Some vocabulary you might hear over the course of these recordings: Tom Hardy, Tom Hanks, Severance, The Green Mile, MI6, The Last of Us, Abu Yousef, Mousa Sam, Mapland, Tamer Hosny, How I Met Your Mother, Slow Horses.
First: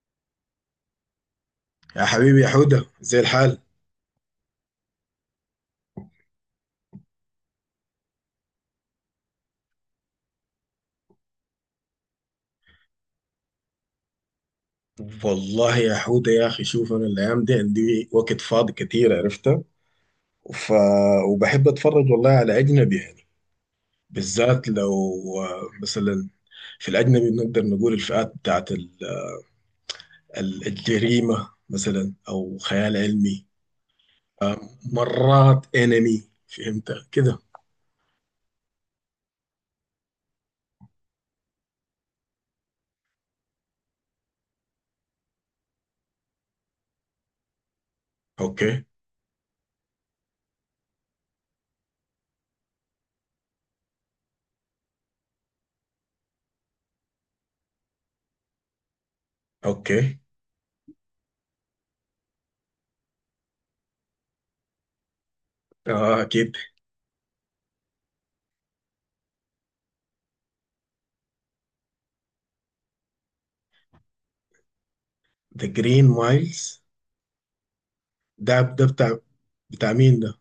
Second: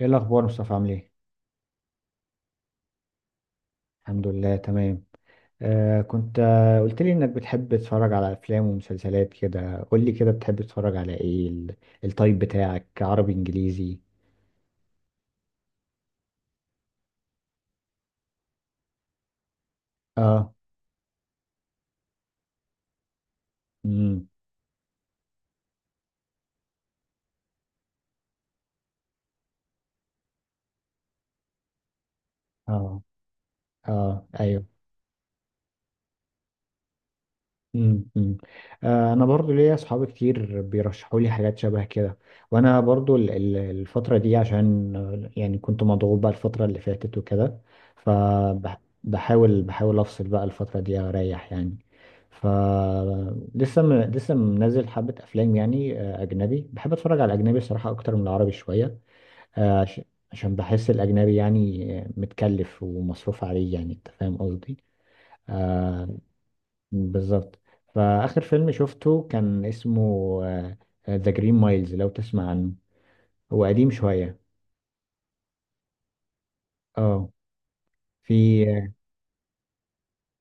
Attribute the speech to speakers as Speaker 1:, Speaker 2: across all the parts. Speaker 1: ايه الاخبار مصطفى، عامل ايه؟
Speaker 2: يا حبيبي يا حودة، زي الحال.
Speaker 1: الحمد لله، تمام. كنت قلت لي انك بتحب تتفرج على افلام ومسلسلات كده. قول لي كده، بتحب تتفرج على ايه؟ التايب بتاعك عربي، انجليزي؟
Speaker 2: والله يا حودة يا أخي، شوف أنا الأيام دي عندي وقت فاضي كتير، عرفتها.
Speaker 1: اه.
Speaker 2: ف... وبحب أتفرج والله على أجنبي يعني.
Speaker 1: امم.
Speaker 2: بالذات لو مثلا في الأجنبي بنقدر نقول الفئات بتاعت الجريمة مثلا أو خيال
Speaker 1: اه.
Speaker 2: علمي.
Speaker 1: اه،
Speaker 2: آه،
Speaker 1: ايوه.
Speaker 2: مرات أنمي فهمت كده.
Speaker 1: مم، مم. انا برضو ليا اصحاب كتير بيرشحوا لي حاجات شبه كده. وانا برضو الفتره دي عشان يعني كنت مضغوط بقى الفتره اللي فاتت وكده.
Speaker 2: أوكي.
Speaker 1: فبحاول بحاول افصل بقى الفتره دي، اريح يعني. ف لسه منزل حبه افلام يعني، اجنبي. بحب اتفرج على الاجنبي الصراحه اكتر من العربي شويه. آه، عش-
Speaker 2: أوكي.
Speaker 1: عشان بحس الاجنبي يعني متكلف ومصروف عليه، يعني انت فاهم قصدي. آه،
Speaker 2: آه أكيد.
Speaker 1: بالظبط. فآخر فيلم شفته كان اسمه ذا جرين مايلز، لو تسمع عنه. هو قديم شوية.
Speaker 2: ذا جرين مايلز.
Speaker 1: اه.
Speaker 2: ده
Speaker 1: في
Speaker 2: ده
Speaker 1: آه،
Speaker 2: بتاع مين؟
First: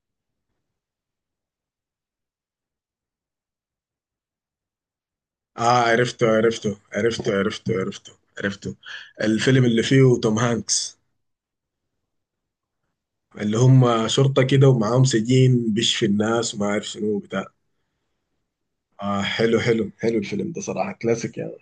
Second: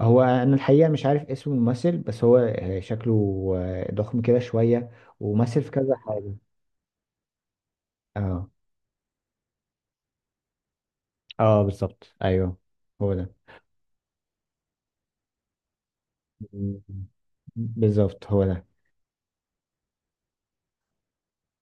Speaker 1: هو، أنا الحقيقة مش عارف اسم الممثل، بس هو شكله ضخم كده شوية، ومثل
Speaker 2: اه،
Speaker 1: في كذا
Speaker 2: عرفته
Speaker 1: حاجة.
Speaker 2: عرفته عرفته عرفته عرفته
Speaker 1: اه.
Speaker 2: عرفته. الفيلم اللي فيه توم هانكس،
Speaker 1: اه، بالظبط، ايوه، هو ده.
Speaker 2: اللي هم شرطة كده ومعاهم سجين بيشفي الناس وما
Speaker 1: م-
Speaker 2: عارف شنو بتاع.
Speaker 1: بالظبط، هو ده.
Speaker 2: اه، حلو حلو حلو، الفيلم ده صراحة كلاسيك يعني.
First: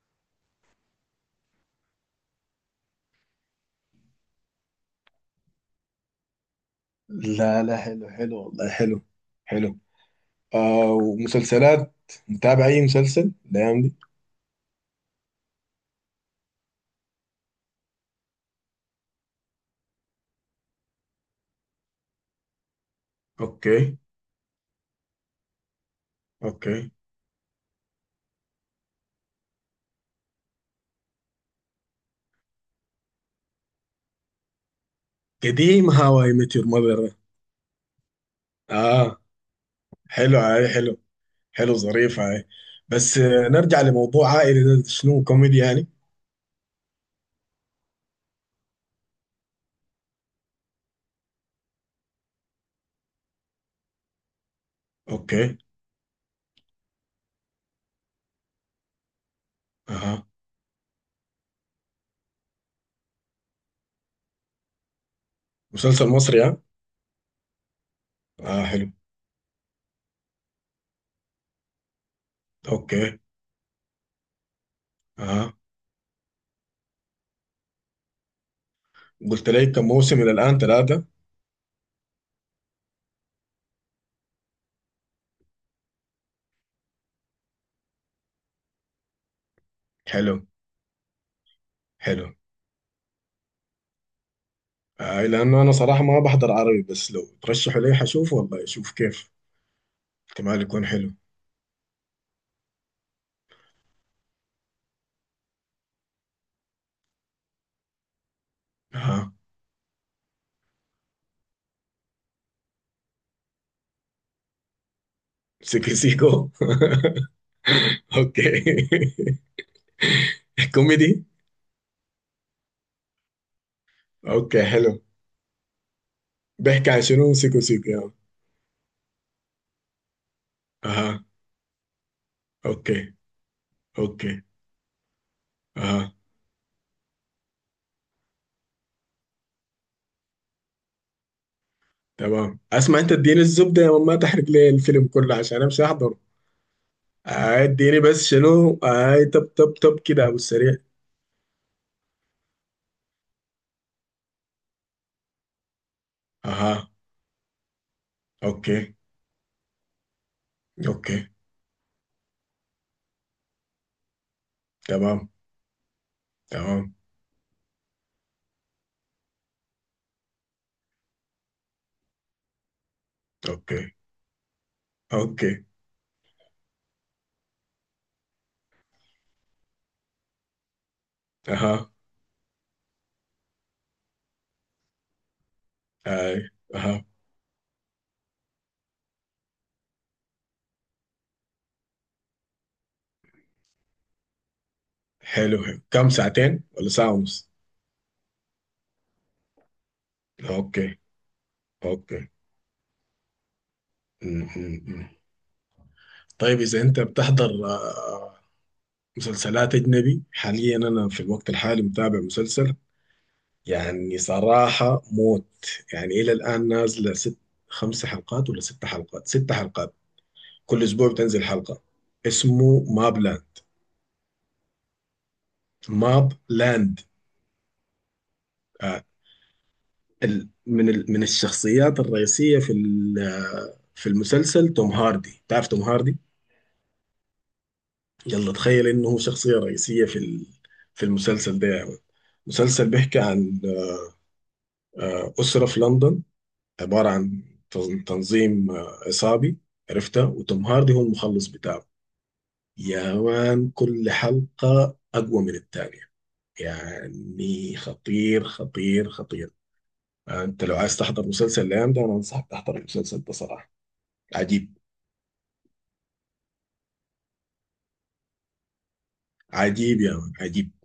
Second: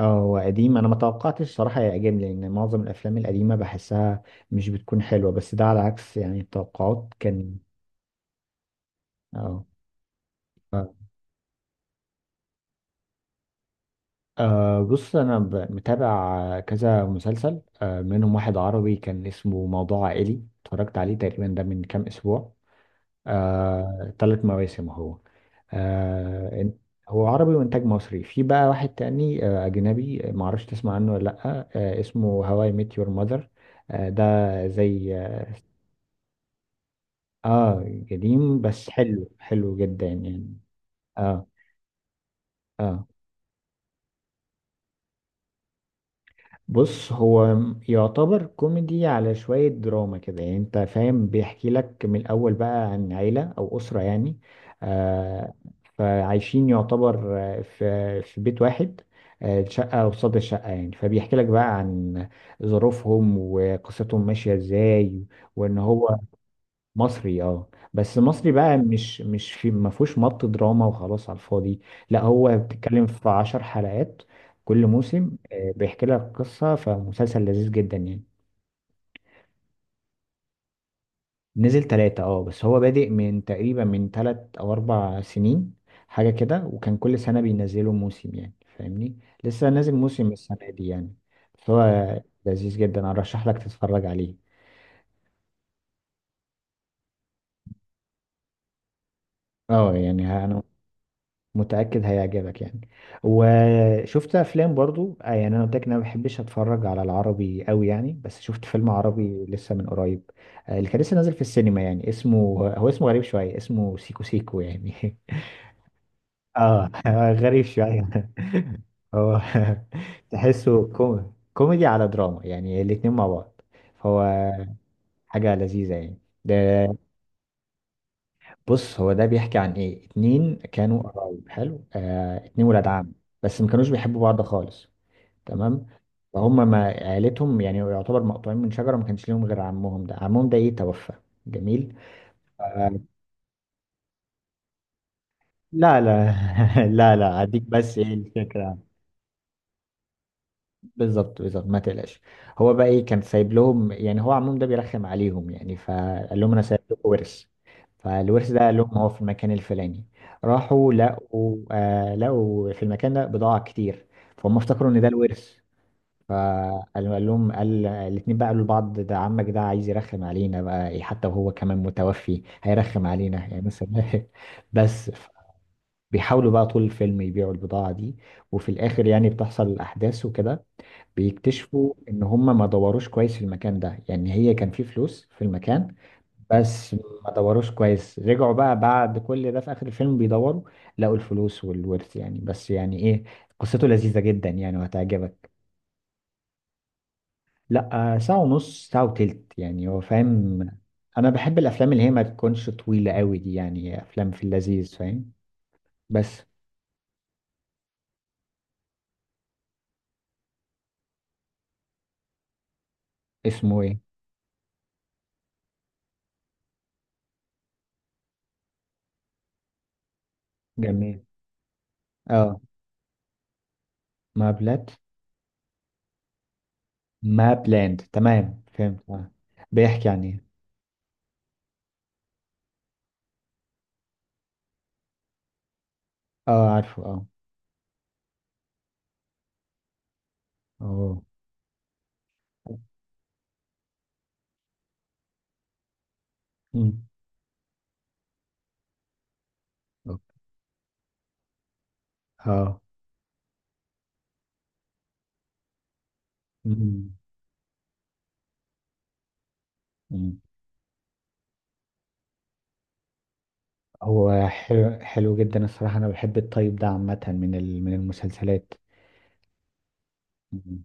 Speaker 1: اه، هو قديم، انا ما توقعتش صراحة يعجبني، لان معظم الافلام القديمة بحسها مش بتكون حلوة. بس ده على عكس يعني التوقعات كان.
Speaker 2: لا لا، حلو حلو والله، حلو
Speaker 1: اه.
Speaker 2: حلو. ومسلسلات. متابع اي مسلسل الايام دي؟
Speaker 1: أه، بص، أنا متابع كذا مسلسل، منهم واحد عربي كان اسمه موضوع عائلي، اتفرجت عليه تقريبا ده من كام أسبوع.
Speaker 2: اوكي.
Speaker 1: أه، 3 مواسم هو. أه،
Speaker 2: اوكي.
Speaker 1: هو عربي وإنتاج مصري. في بقى واحد تاني أجنبي، معرفش تسمع عنه ولا لأ. اسمه هواي ميت يور ماذر. ده زي.
Speaker 2: قديم هاو اي ميت يور ماذر.
Speaker 1: اه، قديم بس
Speaker 2: اه
Speaker 1: حلو حلو جدا
Speaker 2: حلو،
Speaker 1: يعني.
Speaker 2: هاي حلو.
Speaker 1: اه،
Speaker 2: حلو ظريف هاي.
Speaker 1: اه.
Speaker 2: بس نرجع لموضوع عائلي، ده شنو، كوميدي يعني؟
Speaker 1: بص، هو يعتبر كوميدي على شوية دراما كده يعني انت فاهم. بيحكي لك من الأول بقى عن عيلة أو أسرة يعني. آه
Speaker 2: اوكي.
Speaker 1: فعايشين يعتبر، في بيت واحد. شقة
Speaker 2: اها.
Speaker 1: قصاد الشقة يعني، فبيحكي لك بقى عن ظروفهم وقصتهم ماشية ازاي، وإن
Speaker 2: مسلسل
Speaker 1: هو.
Speaker 2: مصري ها؟
Speaker 1: مصري. اه، بس مصري
Speaker 2: اه
Speaker 1: بقى،
Speaker 2: حلو.
Speaker 1: مش في، ما فيهوش مط دراما وخلاص على الفاضي. لا، هو بتتكلم
Speaker 2: اوكي.
Speaker 1: في 10 حلقات. كل موسم،
Speaker 2: اها.
Speaker 1: بيحكي لك قصة. فمسلسل لذيذ جدا يعني.
Speaker 2: قلت لي كم موسم الى الان، ثلاثة؟
Speaker 1: نزل 3. اه، بس هو بادئ من تقريبا 3 أو 4 سنين، حاجة كده. وكان كل سنة بينزلوا موسم يعني، فاهمني. لسه نازل موسم
Speaker 2: حلو
Speaker 1: السنة دي يعني. فهو
Speaker 2: حلو.
Speaker 1: لذيذ جدا، أرشح لك تتفرج عليه.
Speaker 2: لانه انا صراحة ما بحضر عربي، بس لو ترشحوا لي حشوف والله، اشوف كيف.
Speaker 1: اه، يعني أنا
Speaker 2: احتمال يكون حلو.
Speaker 1: متأكد هيعجبك يعني. وشفت افلام برضو، يعني انا قلت لك إن انا ما بحبش اتفرج على العربي قوي يعني. بس شفت فيلم
Speaker 2: اها.
Speaker 1: عربي لسه من قريب، اللي كان لسه نازل في السينما يعني. اسمه، هو اسمه غريب شوية، اسمه سيكو سيكو يعني.
Speaker 2: سيكو سيكو
Speaker 1: اه. غريب شوية.
Speaker 2: اوكي.
Speaker 1: هو. تحسه
Speaker 2: كوميدي.
Speaker 1: كوميدي على دراما يعني، الاتنين مع بعض. فهو
Speaker 2: اوكي حلو.
Speaker 1: حاجة لذيذة يعني. ده.
Speaker 2: بيحكي عن شنو سيكو سيكو يعني؟
Speaker 1: بص، هو ده بيحكي عن ايه، اتنين كانوا
Speaker 2: اها.
Speaker 1: قرايب. حلو، اتنين ولاد عم.
Speaker 2: اوكي.
Speaker 1: بس ما كانوش بيحبوا بعض
Speaker 2: اوكي.
Speaker 1: خالص. تمام.
Speaker 2: اها.
Speaker 1: فهم ما عيلتهم يعني، يعتبر مقطوعين من شجرة، ما كانش ليهم غير عمهم ده. عمهم ده توفى. جميل.
Speaker 2: تمام. اسمع
Speaker 1: آه
Speaker 2: انت، اديني الزبدة يا ماما، ما تحرق لي الفيلم كله عشان امشي
Speaker 1: لا،
Speaker 2: احضر.
Speaker 1: لا. لا، لا، هديك بس
Speaker 2: اديني
Speaker 1: ايه
Speaker 2: بس
Speaker 1: الفكرة.
Speaker 2: شنو اي، طب طب طب كده ابو السريع.
Speaker 1: بالظبط، بالظبط، ما تقلقش. هو بقى ايه، كان سايب لهم يعني، هو عمهم ده بيرخم عليهم يعني، فقال لهم انا سايب
Speaker 2: اها.
Speaker 1: لكم ورث. فالورث ده قال
Speaker 2: اوكي.
Speaker 1: لهم هو في المكان الفلاني. راحوا
Speaker 2: اوكي.
Speaker 1: لقوا في المكان ده بضاعة كتير. فهم افتكروا ان ده
Speaker 2: تمام.
Speaker 1: الورث.
Speaker 2: تمام.
Speaker 1: فقال لهم، قال الاتنين بقى، قالوا لبعض، ده عمك ده عايز يرخم علينا بقى إيه، حتى وهو كمان متوفي هيرخم علينا يعني
Speaker 2: اوكي.
Speaker 1: مثلا. بس.
Speaker 2: اوكي.
Speaker 1: بيحاولوا بقى طول الفيلم يبيعوا البضاعة دي. وفي الآخر يعني بتحصل الأحداث وكده.
Speaker 2: اها.
Speaker 1: بيكتشفوا ان هم ما دوروش كويس في المكان ده يعني، هي كان في فلوس في المكان.
Speaker 2: اي.
Speaker 1: بس
Speaker 2: اها.
Speaker 1: ما دوروش كويس. رجعوا بقى بعد كل ده في اخر الفيلم، بيدوروا. لقوا الفلوس والورث يعني. بس يعني ايه، قصته لذيذة جدا يعني، وهتعجبك.
Speaker 2: حلو حلو، كم ساعتين ولا ساعة ونص؟
Speaker 1: لا، ساعة ونص، ساعة وتلت يعني هو فاهم.
Speaker 2: اوكي.
Speaker 1: انا بحب الافلام اللي هي ما
Speaker 2: اوكي.
Speaker 1: تكونش طويلة قوي دي يعني، افلام في
Speaker 2: م- م-
Speaker 1: اللذيذ،
Speaker 2: م.
Speaker 1: فاهم. بس.
Speaker 2: طيب اذا انت بتحضر مسلسلات اجنبي حاليا، انا في الوقت الحالي متابع مسلسل
Speaker 1: اسمه ايه؟
Speaker 2: يعني صراحة موت. يعني الى الان نازلة ست، خمس حلقات ولا ست حلقات، ست حلقات. كل اسبوع
Speaker 1: جميل.
Speaker 2: بتنزل حلقه.
Speaker 1: اه.
Speaker 2: اسمه ماب لاند.
Speaker 1: ما بلاد
Speaker 2: ماب لاند.
Speaker 1: ما بلاند، تمام
Speaker 2: آه،
Speaker 1: فهمت. آه. بيحكي عن ايه؟
Speaker 2: من الشخصيات الرئيسيه في ال- آه، في المسلسل توم هاردي، تعرف توم هاردي؟
Speaker 1: اه، عارفه، اه.
Speaker 2: يلا تخيل انه هو شخصيه رئيسيه في
Speaker 1: اه.
Speaker 2: المسلسل ده يا مان. مسلسل بيحكي عن اسره في لندن،
Speaker 1: مم.
Speaker 2: عباره عن تنظيم عصابي، عرفتها. وتوم هاردي هو المخلص بتاعه.
Speaker 1: اه.
Speaker 2: يا مان، كل حلقه اقوى من الثانيه،
Speaker 1: مم.
Speaker 2: يعني خطير خطير خطير.
Speaker 1: مم.
Speaker 2: انت لو عايز تحضر مسلسل الايام ده، انا انصحك تحضر المسلسل ده صراحه.
Speaker 1: هو
Speaker 2: عجيب.
Speaker 1: حلو حلو جدا الصراحة. أنا بحب الطيب ده عامة، من المسلسلات.
Speaker 2: عجيب يا مان، عجيب.
Speaker 1: مم.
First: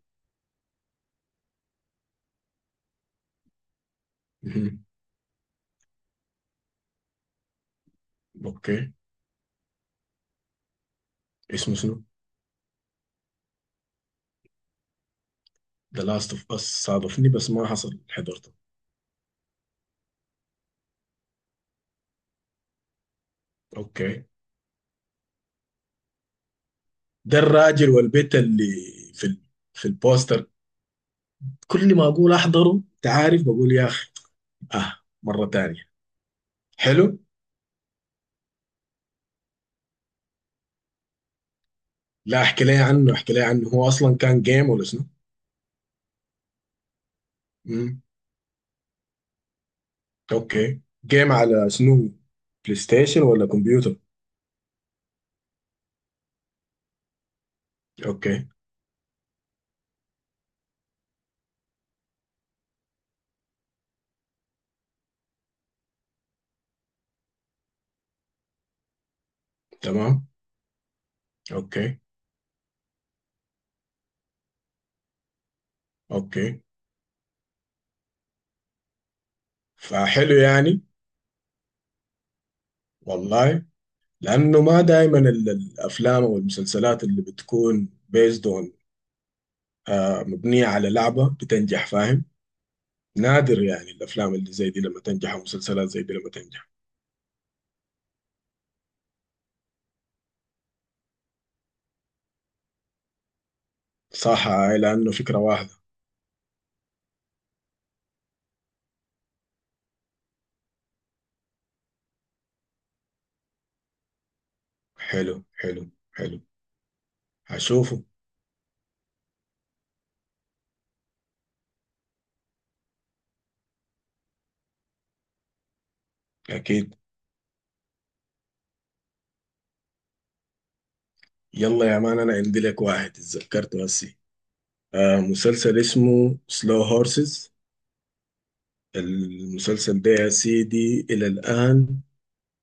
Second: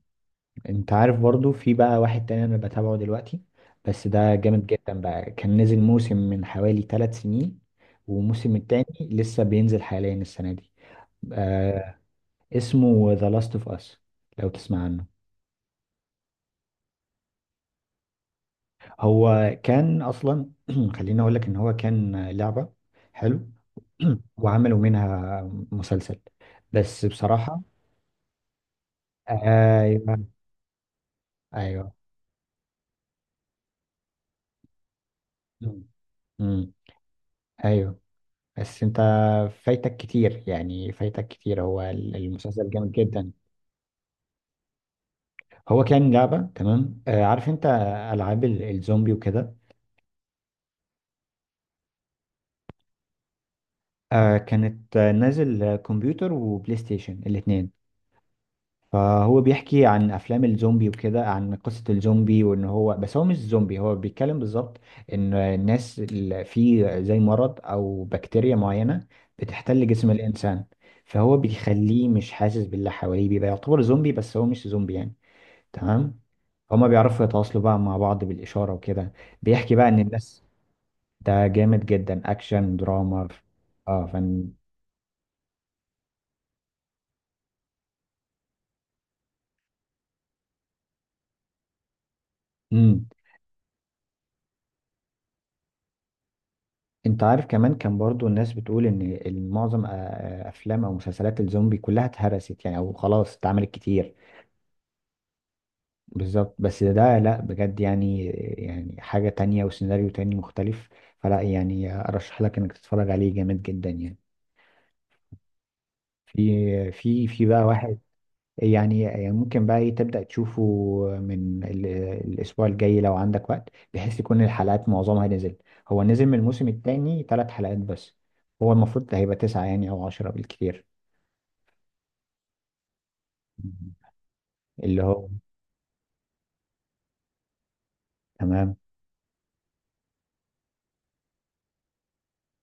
Speaker 1: أنت عارف برضو، في بقى واحد تاني أنا بتابعه دلوقتي. بس ده جامد
Speaker 2: مهم.
Speaker 1: جدا بقى، كان نزل موسم من حوالي 3 سنين. والموسم التاني،
Speaker 2: اوكي.
Speaker 1: لسه بينزل حاليا السنة دي.
Speaker 2: اسمه شنو؟
Speaker 1: آه. اسمه The Last of Us، لو تسمع عنه.
Speaker 2: ذا لاست اوف اس. صادفني بس ما حصل حضرته.
Speaker 1: هو كان اصلا، خليني اقول لك ان هو كان لعبه. حلو.
Speaker 2: اوكي.
Speaker 1: وعملوا منها مسلسل، بس
Speaker 2: ده
Speaker 1: بصراحه.
Speaker 2: الراجل والبيت اللي في ال... في
Speaker 1: ايوه.
Speaker 2: البوستر؟
Speaker 1: ايوه.
Speaker 2: كل ما اقول احضره، انت عارف، بقول يا اخي اه مره تانية.
Speaker 1: مم. مم.
Speaker 2: حلو.
Speaker 1: ايوه. بس انت فايتك كتير يعني، فايتك كتير. هو
Speaker 2: لا احكي
Speaker 1: المسلسل
Speaker 2: لي
Speaker 1: جامد
Speaker 2: عنه،
Speaker 1: جدا.
Speaker 2: احكي لي عنه. هو اصلا كان جيم ولا شنو؟
Speaker 1: هو كان لعبه تمام، عارف انت.
Speaker 2: مم.
Speaker 1: العاب الزومبي وكده.
Speaker 2: اوكي، جيم على شنو، بلاي ستيشن ولا كمبيوتر؟
Speaker 1: كانت نازل، كمبيوتر وبلاي ستيشن الاثنين.
Speaker 2: اوكي.
Speaker 1: فهو بيحكي عن افلام الزومبي وكده، عن قصة الزومبي وان هو، بس هو مش زومبي. هو بيتكلم بالظبط، ان الناس اللي في زي مرض او بكتيريا معينة بتحتل جسم
Speaker 2: تمام.
Speaker 1: الانسان. فهو
Speaker 2: اوكي.
Speaker 1: بيخليه مش حاسس باللي حواليه، بيبقى يعتبر زومبي بس هو مش زومبي يعني. تمام.
Speaker 2: اوكي.
Speaker 1: هما بيعرفوا يتواصلوا بقى مع بعض بالإشارة وكده. بيحكي بقى ان
Speaker 2: فحلو
Speaker 1: الناس.
Speaker 2: يعني.
Speaker 1: ده جامد جدا، اكشن دراما.
Speaker 2: والله،
Speaker 1: اه، فن.
Speaker 2: لأنه ما دائما الأفلام أو المسلسلات اللي بتكون بيزد اون، مبنية على لعبة بتنجح، فاهم؟
Speaker 1: مم.
Speaker 2: نادر يعني الأفلام اللي زي دي لما تنجح، أو مسلسلات زي دي لما تنجح.
Speaker 1: انت عارف كمان، كان برضو الناس بتقول ان معظم افلام او مسلسلات الزومبي كلها اتهرست يعني، او خلاص اتعملت كتير.
Speaker 2: صح هاي، لأنه فكرة واحدة.
Speaker 1: بالظبط، بس ده لا، بجد يعني. يعني حاجة تانية وسيناريو تاني مختلف. فلا يعني، ارشح لك انك تتفرج عليه، جامد جدا يعني.
Speaker 2: حلو حلو حلو.
Speaker 1: في بقى واحد.
Speaker 2: هشوفه.
Speaker 1: يعني ممكن بقى ايه تبدأ تشوفه. من ال- الاسبوع الجاي لو عندك وقت، بحيث تكون الحلقات معظمها نزل. هو نزل من الموسم
Speaker 2: أكيد.
Speaker 1: التاني 3 حلقات بس. هو المفروض هيبقى 9 يعني، او 10 بالكتير.
Speaker 2: يلا يا مان، أنا عندي لك واحد اتذكرته هسي.
Speaker 1: اللي هو.
Speaker 2: مسلسل اسمه سلو هورسز.
Speaker 1: تمام.
Speaker 2: المسلسل ده يا سيدي، إلى الآن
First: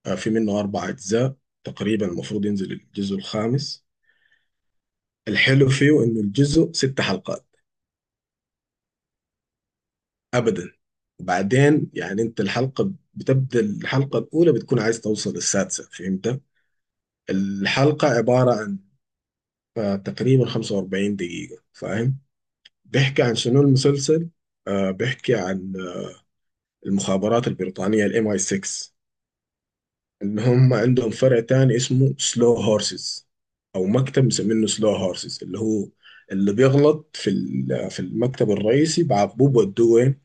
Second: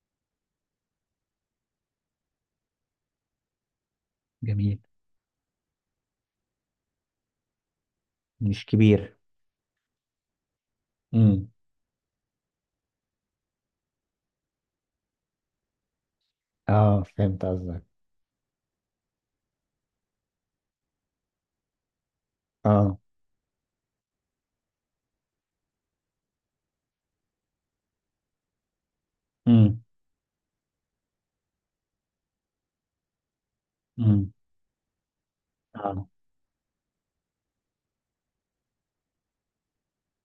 Speaker 2: في منه أربع أجزاء، تقريبا المفروض ينزل الجزء الخامس.
Speaker 1: جميل.
Speaker 2: الحلو فيه إنه الجزء ست حلقات،
Speaker 1: مش كبير.
Speaker 2: أبدا.
Speaker 1: امم.
Speaker 2: وبعدين يعني، أنت الحلقة بتبدأ، الحلقة الأولى بتكون عايز توصل للسادسة، فهمت؟
Speaker 1: اه، فهمت قصدك.
Speaker 2: الحلقة عبارة عن تقريبا 45 دقيقة، فاهم؟
Speaker 1: اه.
Speaker 2: بيحكي عن شنو المسلسل؟ بيحكي عن المخابرات البريطانية ال MI6،
Speaker 1: امم.
Speaker 2: ان هم عندهم فرع تاني اسمه سلو هورسز، او مكتب
Speaker 1: امم.
Speaker 2: مسمينه سلو هورسز، اللي هو
Speaker 1: اه.
Speaker 2: اللي بيغلط في المكتب الرئيسي بعاقبوه بودوه وين،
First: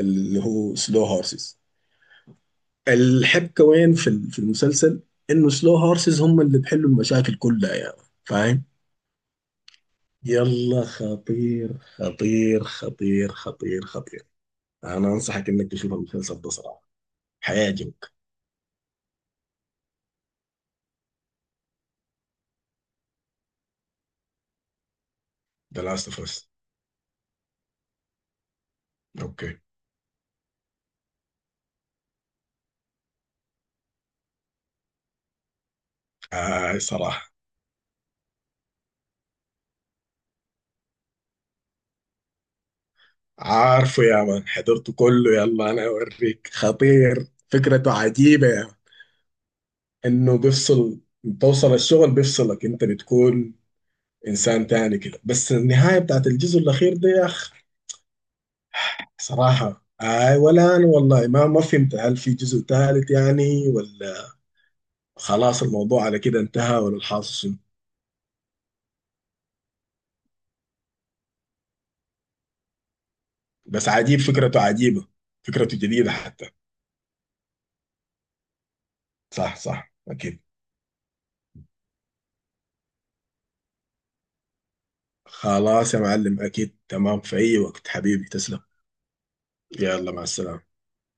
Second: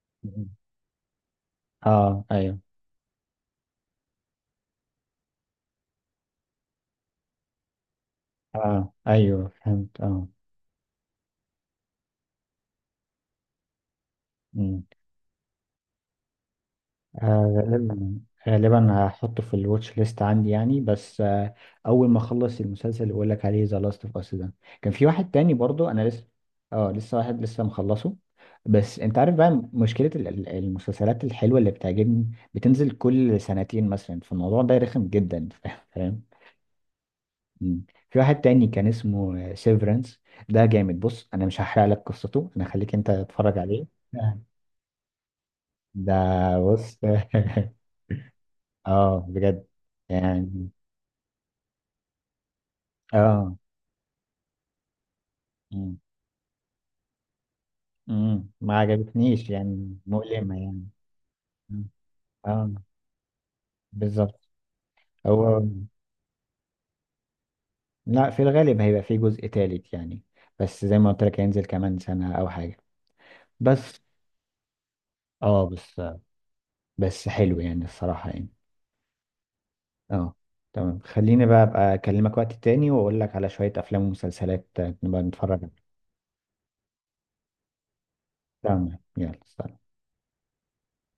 Speaker 2: اللي
Speaker 1: مم.
Speaker 2: هو سلو هورسز.
Speaker 1: اه، ايوه.
Speaker 2: الحبكه وين في المسلسل، انه سلو هورسز هم اللي بيحلوا المشاكل كلها يعني، فاهم؟
Speaker 1: اه، ايوه، فهمت، اه.
Speaker 2: يلا خطير خطير خطير خطير خطير.
Speaker 1: مم.
Speaker 2: انا انصحك انك تشوف المسلسل ده صراحه،
Speaker 1: آه، غالبا
Speaker 2: هيعجبك.
Speaker 1: غالبا هحطه في الواتش ليست عندي يعني، بس اول ما اخلص المسلسل اللي بقول لك عليه، ذا لاست اوف اس ده. كان في واحد تاني
Speaker 2: ذا
Speaker 1: برضو،
Speaker 2: لاست
Speaker 1: انا
Speaker 2: اوف
Speaker 1: لسه
Speaker 2: اس.
Speaker 1: اه لسه واحد لسه مخلصه. بس انت عارف
Speaker 2: اوكي.
Speaker 1: بقى، مشكلة المسلسلات الحلوة اللي بتعجبني، بتنزل كل سنتين مثلا، فالموضوع ده رخم جدا. فاهم.
Speaker 2: صراحه
Speaker 1: مم. في واحد تاني كان اسمه سيفرنس. ده جامد، بص، انا مش هحرق لك قصته، انا خليك انت تتفرج عليه.
Speaker 2: عارفه يا مان، حضرته كله. يلا انا
Speaker 1: ده،
Speaker 2: اوريك،
Speaker 1: بص.
Speaker 2: خطير، فكرته عجيبه يا مان.
Speaker 1: اه، بجد
Speaker 2: انه
Speaker 1: يعني.
Speaker 2: بيفصل، توصل الشغل بيفصلك انت، بتكون
Speaker 1: اه.
Speaker 2: انسان تاني كده. بس
Speaker 1: مم.
Speaker 2: النهايه بتاعت الجزء الاخير ده يا اخ،
Speaker 1: مم. ما عجبتنيش
Speaker 2: صراحه
Speaker 1: يعني،
Speaker 2: اي.
Speaker 1: مؤلمة
Speaker 2: ولا
Speaker 1: يعني.
Speaker 2: انا والله ما
Speaker 1: مم.
Speaker 2: فهمت، هل في جزء
Speaker 1: اه،
Speaker 2: ثالث يعني، ولا
Speaker 1: بالظبط.
Speaker 2: خلاص
Speaker 1: هو،
Speaker 2: الموضوع على كده انتهى، ولا الحاصل شنو؟
Speaker 1: لا، في الغالب هيبقى في جزء تالت يعني. بس زي ما قلت لك، هينزل كمان سنة أو حاجة.
Speaker 2: بس
Speaker 1: بس
Speaker 2: عجيب، فكرته عجيبه،
Speaker 1: اه
Speaker 2: فكرته
Speaker 1: بس
Speaker 2: جديده حتى.
Speaker 1: بس حلو يعني الصراحة يعني.
Speaker 2: صح صح
Speaker 1: اه.
Speaker 2: اكيد.
Speaker 1: تمام، خليني بقى أبقى أكلمك وقت تاني، وأقول لك على شوية أفلام ومسلسلات نبقى نتفرج عليها.
Speaker 2: خلاص يا معلم، اكيد تمام في اي وقت، حبيبي تسلم.
Speaker 1: تمام، يلا، سلام.
Speaker 2: يلا مع السلامه.